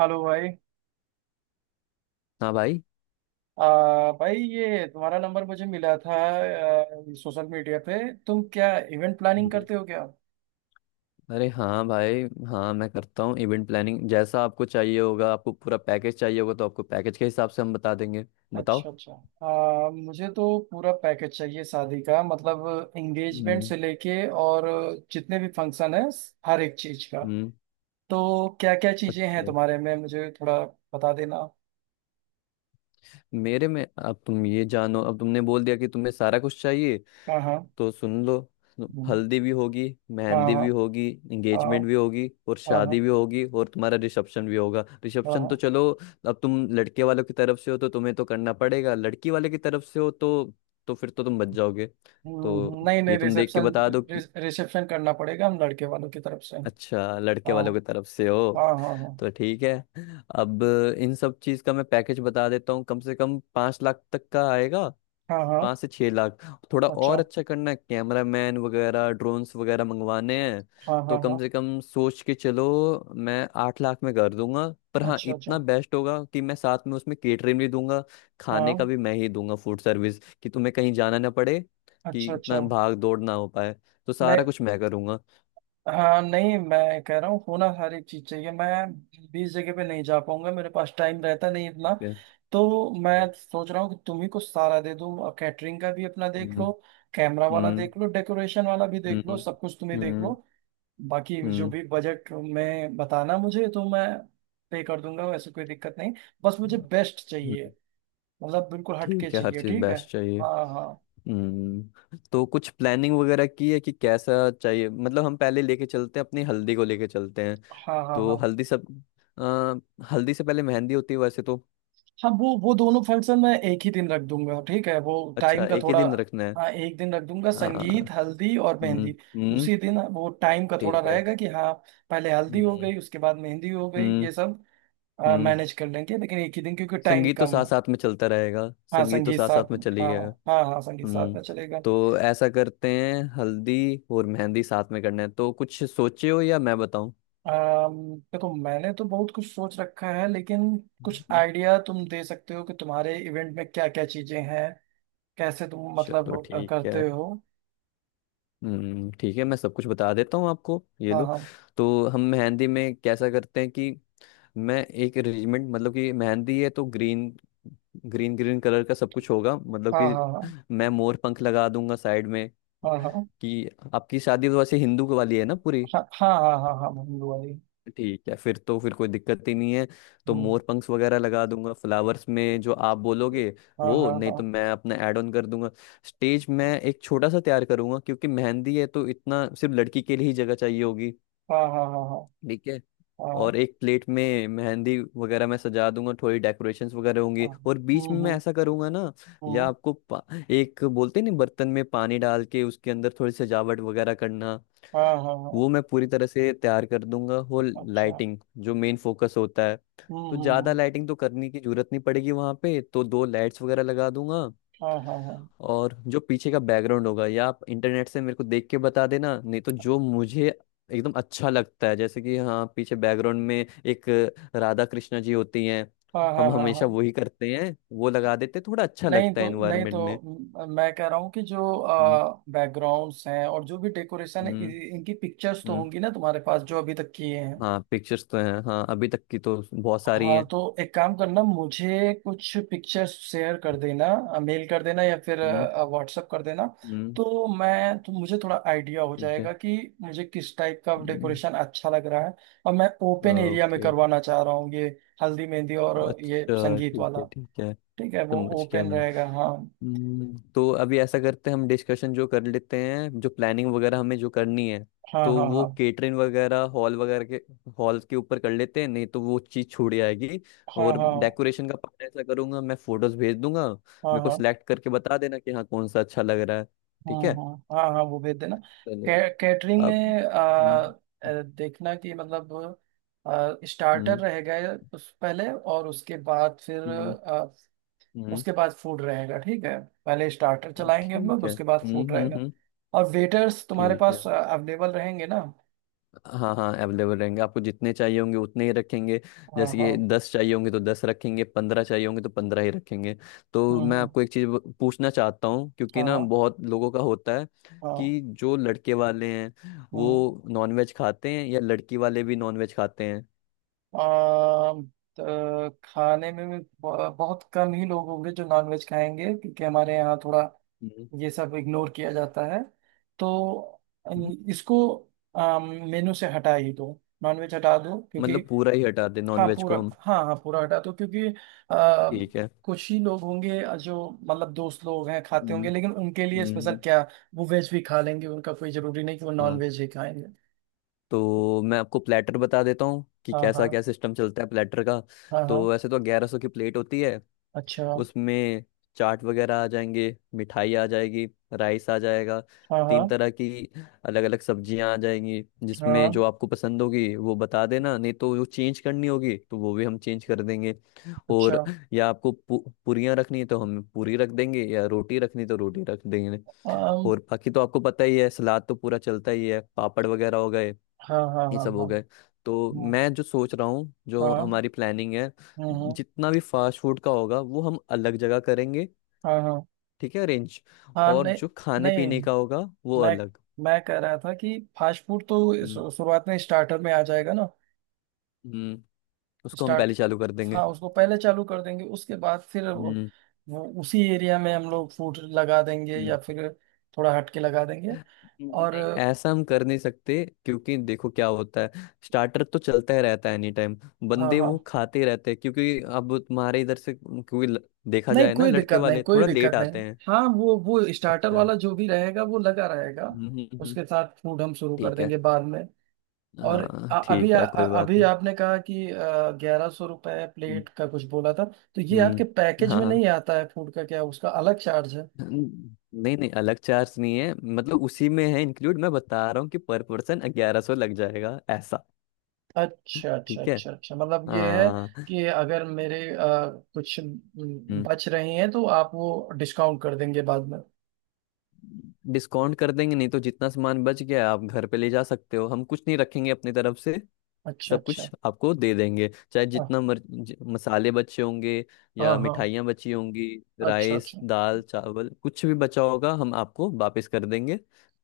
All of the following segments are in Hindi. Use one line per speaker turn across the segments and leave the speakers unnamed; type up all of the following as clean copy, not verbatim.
हेलो भाई।
हाँ भाई।
भाई, ये तुम्हारा नंबर मुझे मिला था सोशल मीडिया पे। तुम क्या इवेंट प्लानिंग
हम्म।
करते हो क्या?
अरे हाँ भाई। हाँ, मैं करता हूँ इवेंट प्लानिंग, जैसा आपको चाहिए होगा। आपको पूरा पैकेज चाहिए होगा तो आपको पैकेज के हिसाब से हम बता देंगे। बताओ।
अच्छा अच्छा। मुझे तो पूरा पैकेज चाहिए शादी का, मतलब एंगेजमेंट
हम्म।
से लेके और जितने भी फंक्शन है हर एक चीज का।
हम्म।
तो क्या क्या चीजें हैं
अच्छा।
तुम्हारे में, मुझे थोड़ा बता देना।
मेरे में अब तुम ये जानो, अब तुमने बोल दिया कि तुम्हें सारा कुछ चाहिए
हाँ हाँ।
तो सुन लो।
हम्म।
हल्दी भी होगी,
हाँ
मेहंदी
हाँ।
भी होगी, एंगेजमेंट
हाँ
भी होगी और
हाँ।
शादी
हाँ
भी होगी और तुम्हारा रिसेप्शन भी होगा।
हाँ।
रिसेप्शन तो
हाँ।
चलो, अब तुम लड़के वालों की तरफ से हो तो तुम्हें तो करना पड़ेगा, लड़की वाले की तरफ से हो तो फिर तो तुम बच जाओगे। तो
नहीं
ये
नहीं,
तुम देख के
रिसेप्शन
बता दो कि।
रिसेप्शन करना पड़ेगा, हम लड़के वालों की तरफ से।
अच्छा, लड़के
हाँ
वालों की तरफ से हो,
हाँ हाँ हाँ।
तो ठीक है। अब इन सब चीज़ का मैं पैकेज बता देता हूँ। कम से कम 5 लाख तक का आएगा,
हाँ हाँ।
5 से 6 लाख। थोड़ा
अच्छा।
और अच्छा करना है, कैमरा मैन वगैरह, ड्रोन्स वगैरह मंगवाने हैं
हाँ
तो
हाँ
कम
हाँ।
से कम सोच के चलो, मैं 8 लाख में कर दूंगा। पर हाँ,
अच्छा
इतना
अच्छा।
बेस्ट होगा कि मैं साथ में उसमें केटरिंग भी दूंगा, खाने का
हाँ।
भी मैं ही दूंगा, फूड सर्विस, कि तुम्हें कहीं जाना ना पड़े, कि
अच्छा
इतना
अच्छा।
भाग दौड़ ना हो पाए, तो
नहीं।
सारा कुछ मैं करूंगा।
हाँ नहीं, मैं कह रहा हूँ होना हर एक चीज चाहिए। मैं 20 जगह पे नहीं जा पाऊंगा, मेरे पास टाइम रहता नहीं इतना।
ठीक है।
तो मैं सोच रहा हूँ कि तुम्ही को सारा दे दूँ। कैटरिंग का भी अपना देख
हम्म।
लो, कैमरा वाला
हम्म।
देख लो, डेकोरेशन वाला भी देख लो,
हम्म।
सब कुछ तुम्ही देख लो।
हम्म।
बाकी जो
हम्म।
भी बजट में बताना मुझे तो मैं पे कर दूंगा, वैसे कोई दिक्कत नहीं। बस मुझे बेस्ट
हम्म,
चाहिए, मतलब बिल्कुल हटके
ठीक है, हर
चाहिए,
चीज
ठीक है।
बेस्ट चाहिए।
हाँ हाँ
हम्म, तो कुछ प्लानिंग वगैरह की है कि कैसा चाहिए? मतलब हम पहले लेके चलते हैं, अपनी हल्दी को लेके चलते हैं।
हाँ हाँ।
तो
हाँ
हल्दी सब, हल्दी से पहले मेहंदी होती है वैसे तो।
हाँ, वो दोनों फंक्शन मैं एक ही दिन रख दूंगा, ठीक है वो
अच्छा,
टाइम का
एक ही
थोड़ा।
दिन रखना है।
हाँ, एक दिन रख दूंगा,
हाँ।
संगीत हल्दी और मेहंदी।
हम्म। हम्म।
उसी दिन वो टाइम का थोड़ा
ठीक है।
रहेगा कि हाँ पहले हल्दी हो
हम्म।
गई, उसके बाद मेहंदी हो गई,
हम्म।
ये सब
हम्म।
मैनेज कर लेंगे, लेकिन एक ही दिन क्योंकि टाइम
संगीत तो
कम
साथ
है।
साथ में चलता रहेगा,
हाँ
संगीत तो
संगीत
साथ साथ
साथ
में
में,
चली
हाँ।
जाएगा।
हाँ हाँ, संगीत साथ
हम्म,
में चलेगा।
तो ऐसा करते हैं, हल्दी और मेहंदी साथ में करना है तो कुछ सोचे हो या मैं बताऊं?
देखो, मैंने तो बहुत कुछ सोच रखा है, लेकिन कुछ
हम्म,
आइडिया तुम दे सकते हो कि तुम्हारे इवेंट में क्या क्या चीजें हैं, कैसे तुम
चलो,
मतलब
ठीक है।
करते हो।
हम्म, ठीक है, मैं सब कुछ बता देता हूँ आपको, ये
हाँ
लो।
हाँ
तो हम मेहंदी में कैसा करते हैं कि मैं एक अरेंजमेंट, मतलब कि मेहंदी है तो ग्रीन, ग्रीन कलर का सब कुछ होगा, मतलब
हाँ
कि
हाँ।
मैं मोर पंख लगा दूंगा साइड में।
हाँ हाँ। हाँ
कि आपकी शादी तो वैसे हिंदू वाली है ना पूरी?
हाँ। हाँ हाँ, हाँ हाँ, भूल वाली।
ठीक है, फिर तो फिर कोई दिक्कत ही नहीं है। तो
हम्म।
मोर पंख वगैरह लगा दूंगा, फ्लावर्स में जो आप बोलोगे।
हाँ
वो
हाँ।
नहीं
हाँ
तो मैं अपना ऐड ऑन कर दूंगा। स्टेज मैं एक छोटा सा तैयार करूंगा, क्योंकि मेहंदी है तो इतना सिर्फ लड़की के लिए ही जगह चाहिए होगी।
हाँ। हाँ हाँ। हाँ
ठीक है।
हाँ।
और एक प्लेट में मेहंदी वगैरह मैं सजा दूंगा, थोड़ी डेकोरेशंस वगैरह
हाँ
होंगी, और बीच
हम्म,
में मैं
हम्म,
ऐसा करूंगा ना। या
हम्म,
आपको पा- एक बोलते हैं ना, बर्तन में पानी डाल के उसके अंदर थोड़ी सजावट वगैरह करना,
हाँ हाँ हाँ।
वो मैं पूरी तरह से तैयार कर दूंगा। होल
अच्छा।
लाइटिंग जो मेन फोकस होता है,
हम्म,
तो
हम्म,
ज़्यादा लाइटिंग तो करने की जरूरत नहीं पड़ेगी वहाँ पे, तो दो लाइट्स वगैरह लगा दूंगा।
हाँ हाँ हाँ।
और जो पीछे का बैकग्राउंड होगा, या आप इंटरनेट से मेरे को देख के बता देना, नहीं तो जो मुझे एकदम अच्छा लगता है, जैसे कि हाँ, पीछे बैकग्राउंड में एक राधा कृष्णा जी होती हैं,
हाँ हाँ।
हम
हाँ हाँ।
हमेशा वही करते हैं, वो लगा देते, थोड़ा अच्छा
नहीं
लगता
तो,
है एनवायरनमेंट में।
मैं कह रहा हूँ कि जो
हम्म।
बैकग्राउंड्स हैं और जो भी डेकोरेशन है,
हम्म।
इनकी पिक्चर्स तो
हम्म,
होंगी ना तुम्हारे पास जो अभी तक किए हैं।
हाँ, पिक्चर्स तो हैं, हाँ अभी तक की तो बहुत सारी
हाँ
हैं।
तो एक काम करना, मुझे कुछ पिक्चर्स शेयर कर देना, मेल कर देना या फिर
हम्म।
व्हाट्सअप कर देना।
हम्म।
तो मैं तो मुझे थोड़ा आइडिया हो
ठीक है।
जाएगा कि मुझे किस टाइप का
हम्म।
डेकोरेशन अच्छा लग रहा है। और मैं ओपन एरिया में
ओके।
करवाना चाह रहा हूँ ये हल्दी मेहंदी और ये
अच्छा,
संगीत
ठीक
वाला।
है, ठीक है,
ठीक है, वो
समझ गया
ओपन
मैं।
रहेगा, हाँ।
तो अभी ऐसा करते हैं, हम डिस्कशन जो कर लेते हैं, जो प्लानिंग वगैरह हमें जो करनी है,
हाँ
तो
हाँ
वो
हाँ
केटरिंग वगैरह, हॉल वगैरह के हॉल के ऊपर कर लेते हैं, नहीं तो वो चीज़ छूट जाएगी।
हाँ।
और
हाँ
डेकोरेशन का पार्ट ऐसा करूंगा, मैं फोटोज भेज दूंगा,
हाँ।
मेरे को
हाँ
सिलेक्ट करके बता देना कि हाँ कौन सा अच्छा लग रहा है।
हाँ।
ठीक है,
हाँ हाँ। हाँ, वो भेज देना।
चलो।
कैटरिंग
अब।
में
हम्म।
देखना कि मतलब स्टार्टर
हम्म।
रहेगा, या उस पहले, और उसके बाद फिर
हम्म। हम्म,
उसके बाद फूड रहेगा, ठीक है। पहले स्टार्टर चलाएंगे हम लोग,
ठीक है।
उसके बाद फूड
हम्म। हम्म।
रहेगा।
हम्म।
और वेटर्स तुम्हारे
ठीक
पास
है।
अवेलेबल रहेंगे ना?
हाँ हाँ, अवेलेबल रहेंगे, आपको जितने चाहिए होंगे उतने ही रखेंगे।
हाँ
जैसे
हाँ।
कि 10 चाहिए होंगे तो 10 रखेंगे, 15 चाहिए होंगे तो 15 ही रखेंगे। तो
हम्म,
मैं
हम्म,
आपको एक चीज़ पूछना चाहता हूँ, क्योंकि
हाँ
ना
हाँ
बहुत लोगों का होता है
हाँ।
कि जो लड़के वाले हैं
हम्म
वो नॉनवेज खाते हैं या लड़की वाले भी नॉनवेज खाते हैं।
आ, तो खाने में भी बहुत कम ही लोग होंगे जो नॉनवेज खाएंगे, क्योंकि हमारे यहाँ थोड़ा
हम्म।
ये सब इग्नोर किया जाता है। तो
हम्म।
इसको मेनू से हटा ही दो, नॉनवेज हटा दो क्योंकि
मतलब पूरा ही हटा दें
हाँ
नॉनवेज
पूरा,
को हम?
हाँ हाँ पूरा हटा दो क्योंकि आ,
ठीक है।
कुछ ही लोग होंगे जो, मतलब दोस्त लोग हैं, खाते
हम्म।
होंगे, लेकिन उनके लिए स्पेशल
हम्म।
क्या। वो वेज भी खा लेंगे, उनका कोई जरूरी नहीं कि वो नॉन
हाँ।
वेज ही खाएंगे।
तो मैं आपको प्लेटर बता देता हूँ कि
हाँ
कैसा क्या
हाँ
सिस्टम चलता है प्लेटर का।
हाँ हाँ।
तो वैसे तो 1100 की प्लेट होती है।
अच्छा।
उसमें चाट वगैरह आ जाएंगे, मिठाई आ जाएगी, राइस आ जाएगा,
हाँ हाँ
तीन तरह की अलग अलग सब्जियां आ जाएंगी, जिसमें
हाँ।
जो आपको पसंद होगी वो बता देना, नहीं तो जो चेंज करनी होगी तो वो भी हम चेंज कर देंगे।
अच्छा।
और या आपको पू, पूरियां रखनी है तो हम पूरी रख देंगे, या रोटी रखनी तो रोटी रख देंगे।
अम,
और बाकी तो आपको पता ही है, सलाद तो पूरा चलता ही है, पापड़ वगैरह हो गए,
हाँ हाँ।
ये
हाँ
सब
हाँ।
हो गए। तो
हाँ
मैं जो सोच रहा हूँ, जो
हाँ।
हमारी
हम्म,
प्लानिंग है,
हम्म,
जितना भी फास्ट फूड का होगा वो हम अलग जगह करेंगे।
हाँ हाँ
ठीक है, अरेंज,
हाँ।
और
नहीं
जो खाने
नहीं,
पीने का होगा वो
मैं
अलग।
मैं कह रहा था कि फास्ट फूड तो
हम्म।
शुरुआत में स्टार्टर में आ जाएगा ना।
हम्म। उसको हम
स्टार्ट
पहले चालू कर देंगे।
हाँ, उसको पहले चालू कर देंगे, उसके बाद फिर वो,
हम्म।
वो उसी एरिया में हम लोग फूड लगा देंगे या
हम्म।
फिर थोड़ा हटके लगा देंगे। और
नहीं, ऐसा हम कर नहीं सकते, क्योंकि देखो क्या होता है, स्टार्टर तो चलता ही रहता है एनी टाइम,
हाँ
बंदे
हाँ,
वो खाते ही रहते हैं, क्योंकि अब तुम्हारे इधर से, क्योंकि देखा
नहीं
जाए ना,
कोई
लड़के
दिक्कत नहीं,
वाले
कोई
थोड़ा लेट
दिक्कत नहीं।
आते हैं।
हाँ, वो स्टार्टर
अच्छा।
वाला जो भी रहेगा वो लगा रहेगा।
हम्म।
उसके साथ फूड हम शुरू कर
ठीक है,
देंगे बाद में। और
हाँ ठीक है, कोई बात
अभी
नहीं।
आपने कहा कि 1100 रुपए प्लेट का कुछ बोला था, तो ये आपके
हम्म।
पैकेज
हाँ
में
हाँ।
नहीं आता है फूड का, क्या उसका अलग चार्ज है?
नहीं नहीं, अलग चार्ज नहीं है, मतलब उसी में है इंक्लूड, मैं बता रहा हूँ कि पर पर्सन 1100 लग जाएगा ऐसा।
अच्छा अच्छा
ठीक है।
अच्छा अच्छा, मतलब ये है
हाँ।
कि अगर मेरे कुछ बच रहे हैं तो आप वो डिस्काउंट कर देंगे बाद में।
डिस्काउंट कर देंगे, नहीं तो जितना सामान बच गया आप घर पे ले जा सकते हो, हम कुछ नहीं रखेंगे अपनी तरफ से।
अच्छा
सब
अच्छा।
कुछ आपको दे देंगे, चाहे
हाँ
जितना मसाले बचे होंगे
हाँ
या
हाँ,
मिठाइयाँ बची होंगी,
अच्छा
राइस
अच्छा।
दाल चावल कुछ भी बचा होगा हम आपको वापस कर देंगे।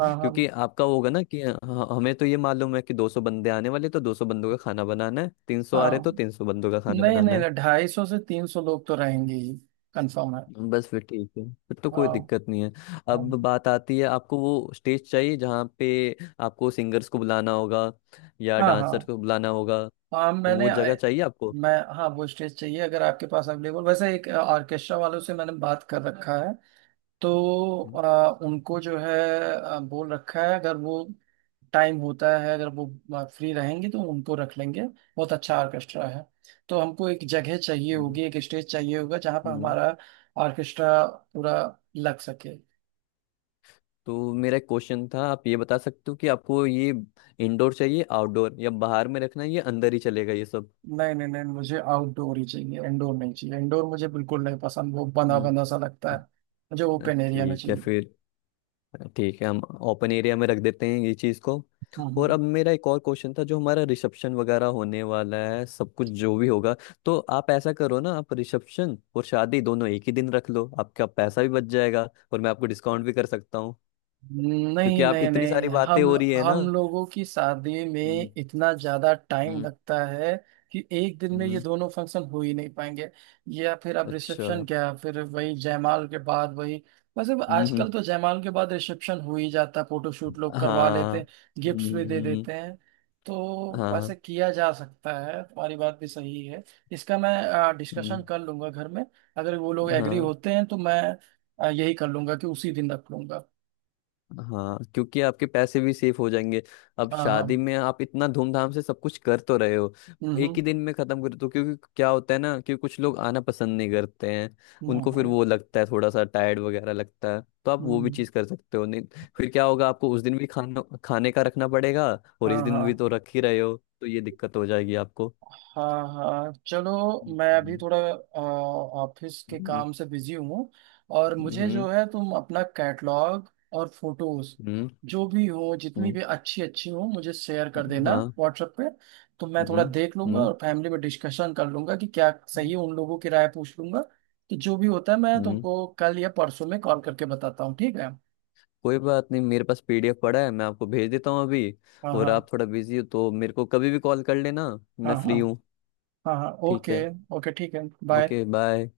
हाँ हाँ
क्योंकि आपका वो होगा ना कि हमें तो ये मालूम है कि 200 बंदे आने वाले, तो 200 बंदों का खाना बनाना है, 300 आ
हाँ,
रहे तो 300 बंदों का खाना
नहीं
बनाना
नहीं
है।
नहीं, 250 से 300 लोग तो रहेंगे ही, कंफर्म है।
बस फिर ठीक है, फिर तो कोई
हाँ
दिक्कत नहीं है। अब
हाँ
बात आती है, आपको वो स्टेज चाहिए जहाँ पे आपको सिंगर्स को बुलाना होगा या
हाँ
डांसर
हाँ।
को बुलाना होगा,
हाँ
तो
मैंने
वो जगह चाहिए आपको।
मैं हाँ, वो स्टेज चाहिए अगर आपके पास अवेलेबल। वैसे एक ऑर्केस्ट्रा वालों से मैंने बात कर रखा है, तो उनको जो है बोल रखा है, अगर वो टाइम होता है, अगर वो फ्री रहेंगे तो उनको रख लेंगे। बहुत अच्छा ऑर्केस्ट्रा है। तो हमको एक जगह चाहिए होगी, एक स्टेज चाहिए होगा जहाँ पर
हम्म,
हमारा ऑर्केस्ट्रा पूरा लग सके।
तो मेरा एक क्वेश्चन था, आप ये बता सकते हो कि आपको ये इंडोर चाहिए आउटडोर, या बाहर में रखना है या अंदर ही चलेगा ये सब?
नहीं नहीं नहीं, मुझे आउटडोर ही चाहिए, इंडोर नहीं चाहिए। इंडोर मुझे बिल्कुल नहीं पसंद, वो बंधा
हम्म।
बंधा सा लगता है। मुझे ओपन एरिया में
ठीक है
चाहिए।
फिर, ठीक है, हम ओपन एरिया में रख देते हैं ये चीज़ को।
हाँ हाँ।
और अब मेरा एक और क्वेश्चन था, जो हमारा रिसेप्शन वगैरह होने वाला है, सब कुछ जो भी होगा, तो आप ऐसा करो ना, आप रिसेप्शन और शादी दोनों एक ही दिन रख लो, आपका पैसा भी बच जाएगा और मैं आपको डिस्काउंट भी कर सकता हूँ, क्योंकि
नहीं
आप
नहीं
इतनी
नहीं,
सारी बातें
हम
हो रही है ना।
हम लोगों की शादी में
हम्म।
इतना ज्यादा टाइम
हम्म।
लगता है कि एक दिन में ये
हम्म,
दोनों फंक्शन हो ही नहीं पाएंगे। या फिर अब
अच्छा।
रिसेप्शन
हम्म।
क्या फिर वही जयमाल के बाद वही। वैसे
हम्म।
आजकल तो जयमाल के बाद रिसेप्शन हो ही जाता है, फोटोशूट लोग करवा लेते
हाँ।
हैं, गिफ्ट्स भी दे
हम्म,
देते हैं। तो
हाँ।
वैसे किया जा सकता है, तुम्हारी बात भी सही है। इसका मैं डिस्कशन
हम्म,
कर लूंगा घर में। अगर वो लोग एग्री
हाँ।
होते हैं तो मैं यही कर लूंगा कि उसी दिन रख लूंगा।
हाँ, क्योंकि आपके पैसे भी सेफ हो जाएंगे। अब
हाँ हाँ।
शादी में आप इतना धूमधाम से सब कुछ कर तो रहे हो,
हम्म,
एक ही
हम्म,
दिन में खत्म कर तो, क्योंकि क्या होता है ना कि कुछ लोग आना पसंद नहीं करते हैं,
हाँ
उनको फिर
हाँ,
वो लगता है थोड़ा सा टायर्ड वगैरह लगता है, तो आप वो भी
हम्म,
चीज कर सकते हो नहीं। फिर क्या होगा, आपको उस दिन भी खाना खाने का रखना पड़ेगा और
हाँ
इस दिन
हाँ
भी तो रख ही रहे हो, तो ये दिक्कत हो जाएगी आपको।
हाँ हाँ। चलो, मैं अभी
हम्म।
थोड़ा ऑफिस के
हम्म।
काम से बिजी हूँ। और मुझे जो
हम्म।
है तुम अपना कैटलॉग और फोटोज
हम्म।
जो भी हो जितनी
हम्म,
भी अच्छी अच्छी हो मुझे शेयर कर देना
हाँ।
व्हाट्सएप पे। तो मैं
हम्म।
थोड़ा देख लूंगा
हम्म।
और फैमिली में डिस्कशन कर लूंगा कि क्या सही है, उन लोगों की राय पूछ लूंगा। तो जो भी होता है मैं
हम्म।
तुमको कल या परसों में कॉल करके बताता हूँ, ठीक है।
कोई बात नहीं, मेरे पास पीडीएफ पड़ा है, मैं आपको भेज देता हूँ अभी।
हाँ
और
हाँ।
आप थोड़ा बिजी हो तो मेरे को कभी भी कॉल कर लेना,
हाँ
मैं
हाँ।
फ्री हूँ।
हाँ हाँ।
ठीक
ओके।
है,
ओके ठीक है, बाय।
Okay, bye.